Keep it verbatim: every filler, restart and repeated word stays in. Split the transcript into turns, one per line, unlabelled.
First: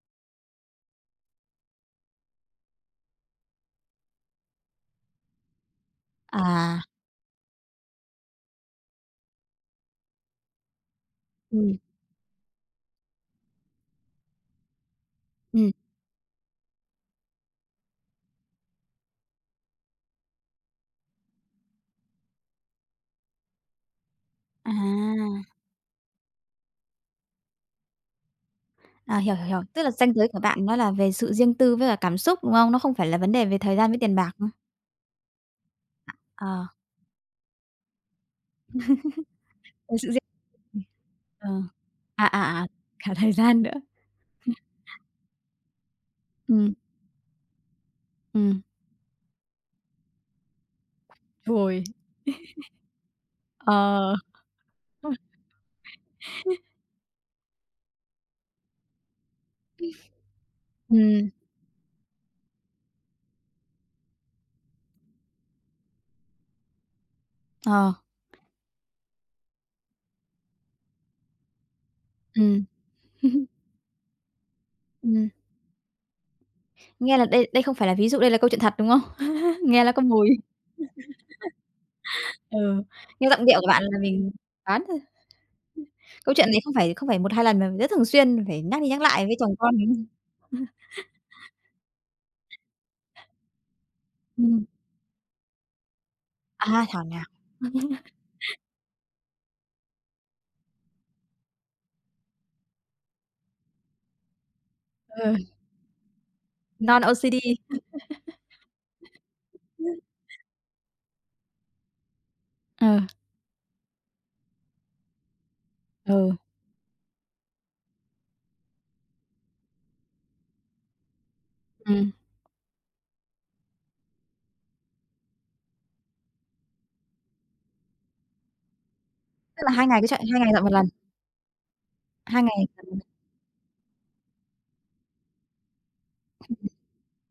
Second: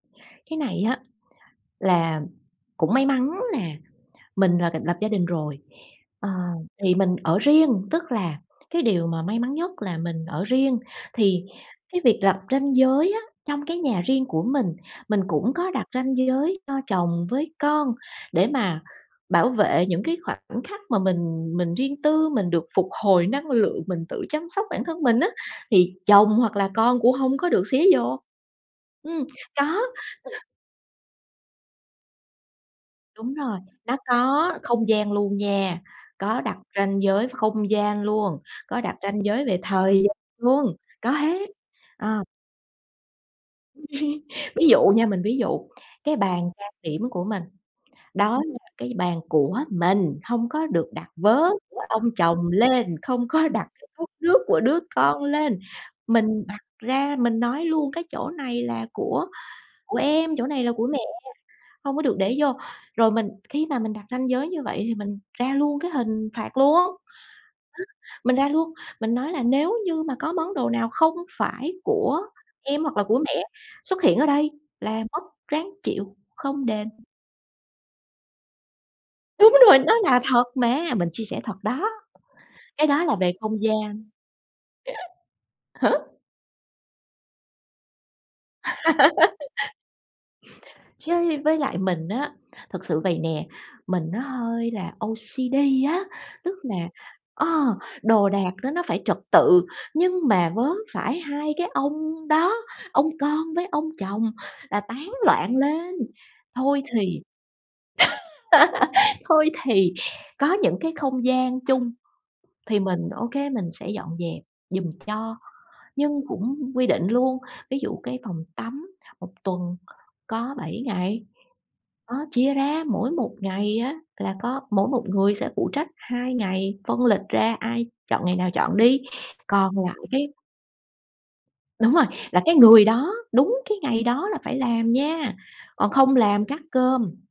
Cái này á là cũng may mắn là mình là cũng lập gia đình rồi, ờ,
À.
thì mình ở riêng. Tức là cái điều mà may mắn nhất là mình ở riêng thì
Ừm.
cái việc lập ranh giới á, trong cái nhà riêng của mình, mình cũng có
Ừm.
đặt ranh giới cho chồng với con để mà bảo vệ những cái khoảnh khắc mà mình mình riêng tư, mình được phục hồi năng lượng, mình tự chăm sóc bản thân mình á,
À!
thì chồng hoặc là con cũng hông có được xía vô.
À,
Ừm,
hiểu, hiểu, hiểu.
có,
Tức là ranh giới
ừ.
của bạn nó là về sự riêng tư với cả cảm xúc, đúng không? Nó không phải là vấn
Đúng
đề về
rồi,
thời gian
nó
với tiền bạc, ừ.
có không gian luôn nha, có đặt
Ờ.
ranh giới và không gian luôn, có đặt ranh giới về thời
Ờ, sự
gian
riêng
luôn,
ừm,
có hết.
ờ.
Ờ.
À, à, à, cả thời gian nữa. Ừm.
Ví dụ nha, mình ví dụ, cái bàn trang
Ừm.
điểm của mình, đó
Ừm.
là cái bàn của mình, hông có được đặt vớ của
Hồi
ông chồng lên, không có đặt cái cốc
Ờ.
nước của đứa
[unintelligible]
con lên. Mình đặt ra, mình nói luôn: "Cái chỗ này là của của em, chỗ này là của
Ưm.
mẹ,
Ừm.
hông có được để vô." Rồi mình khi mà mình đặt ranh giới như vậy, thì mình ra luôn cái hình phạt luôn. Á,
Ờ.
mình ra luôn, mình nói là "Nếu như mà có món đồ nào không phải của
Ừm.
em hoặc là của mẹ xuất hiện ở đây là mất
Ừm.
ráng chịu, không đền."
Nghe là đây đây không phải là ví dụ, đây là câu chuyện thật, đúng không?
Đúng rồi,
Nghe là
nó
có
là
mùi.
thật mà, mình chia sẻ thật đó,
Ừ,
cái đó là
nghe
về
giọng điệu
không
của bạn là
gian.
mình đoán thôi. Ừ,
Hả?
câu chuyện này không phải, không phải một hai lần mà rất thường xuyên phải nhắc đi nhắc lại với chồng con, đúng hông?
Chứ như với lại mình á, thực sự vầy nè, mình nó
Ừm.
hơi là O-C-D á, tức là,
À, thảo nào.
ờ, đồ đạc nó nó phải trật tự, nhưng mà vớ phải hai cái ông đó, ông con với ông chồng là tán
Ừ.
loạn lên. Thôi thì
Non-O-C-D.
thôi thì
Ừm.
có những cái không gian chung thì
Ờ.
mình ô kê, mình sẽ dọn dẹp giùm cho, nhưng
Ừ.
cũng quy định luôn. Ví dụ, cái phòng tắm một tuần có bảy ngày,
Ừm.
đó, chia ra, mỗi một ngày á là có mỗi một người sẽ phụ trách hai ngày, phân lịch ra ai chọn ngày nào chọn đi,
Tức là
còn
hai
lại
ngày cứ chạy,
cái
hai ngày dọn một lần?
Đúng rồi, là
2
cái
ngày?
người
Ừm.
đó, đúng cái ngày đó là phải làm nha, còn không làm cắt
[unintelligible]
cơm.